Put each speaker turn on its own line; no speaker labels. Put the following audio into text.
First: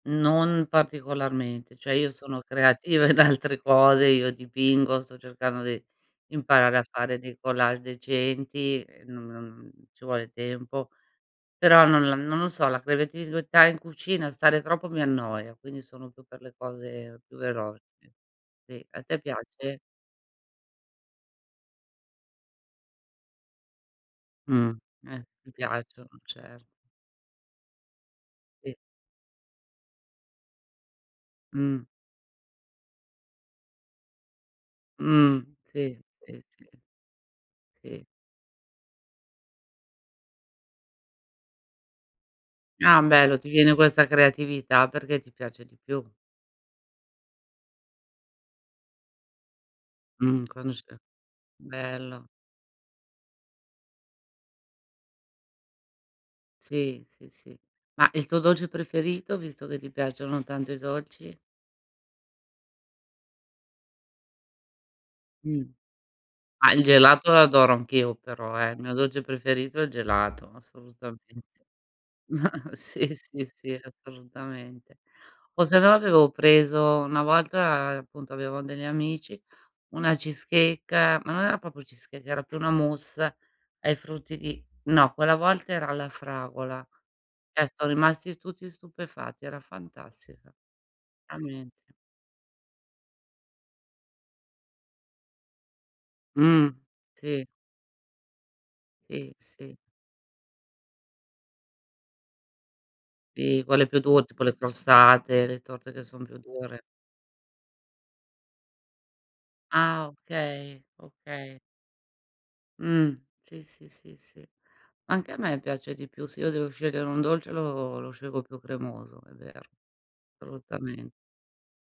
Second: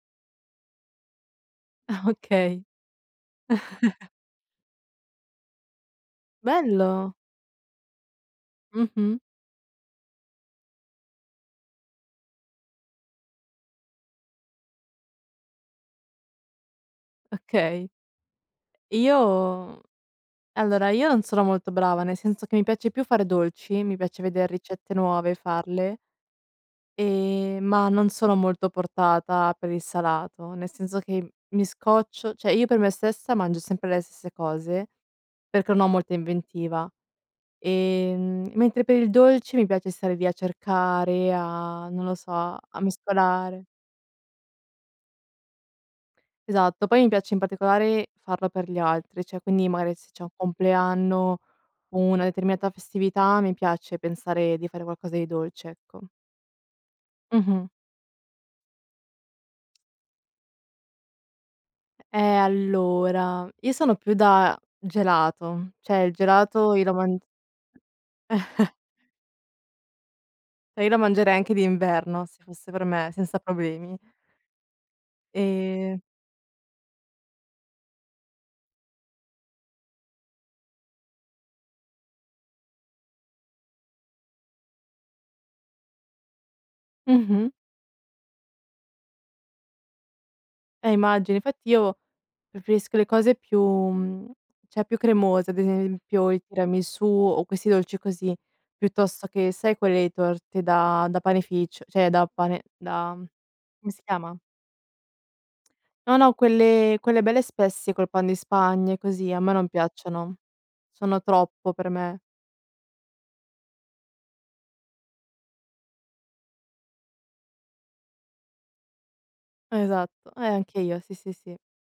Non particolarmente, cioè io sono
Okay.
creativa in altre cose, io dipingo, sto cercando di di imparare a
Bello!
fare dei collage decenti, e,
Mh-mh.
non non, mhmm, ci vuole tempo. Però non l non lo so, la creatività in cucina stare troppo mi annoia, quindi sono più per le cose più velo
Okay.
ì,s a te piace?
Io. Allora, io non sono molto brava, nel senso che mi piace più fare dolci, mi piace veder
Mh.
ricette
Ehm.
nuove e
Mi
farle.
piacciono, cert
Ehm, ma, non sono molto
Si.
portata per il salato, nel senso che mi
Mh.
scoccio, cioè io per me stessa mangio sempre le stesse cose,
Mh.
perché non ho
Si,
molta
si, si.
inventiva.
Si.
Ehm, mentre per il dolce, mi piace stare lì a cercare, a non lo so, a
Ah bello, ti
mescolare.
viene questa creatività perché ti piace di più.
Esatto, poi mi piace in particolare farlo per gli altri, cioè quindi magari se c'è un
Mh. Quando c'è
compleanno, una
bello!
determinata festività, mi piace pensare di fare qualcosa di dolce, ecco.
Sì, sì, sì.
Mh-mh.
Ma, il tuo dolce preferito? Visto che ti piacciono tanto i dolci.
E ehm, allora, io sono più da
Mh.
gelato, cioè il
Ah!
gelato
Il
io lo mang
gelato lo adoro anch'io però, eh! Il mio dolce preferito è il gelato,
E io lo mangerei
assolutamente.
anche d'inverno se fosse per me,
Sì,
senza
sì, sì,
problemi.
assolutamente. O sennò
Ehm
avevo preso una volta, uhm, appunto avevo degli amici, una cheesecake ma non era proprio cheesecake, era più una mousse ai frutti di no quella volta era la fragola.
Mh-mh.
Ehm, son rimasti tutti stupefatti, era fantastica.
Eh immagino. Infatti
[unintelligible]
io preferisco le cose più mhmm, cioè più cremose, ad esempio i
Mh.
tiramisù, o
Sì.
questi dolci così, piuttosto
Si,
che
si.
sai, quelle torte da da panificio, cioè da pane da
Si, quelle
come
più
si
dure,
chiama?
tipo le crostate, le torte che
No,
son
no,
più dure.
quelle quelle belle spesse col Pan di Spagna e così, a me non
Ah
piacciono.
okay!
Sono
Okay.
troppo per me.
Mh. Sì, sì, sì, sì. Anche a me piace di più. Se io devo scegliere un dolce, lo lo scelgo più cremoso, è vero,
Esatto, e anche io,
assolutamente.
sì, sì, sì.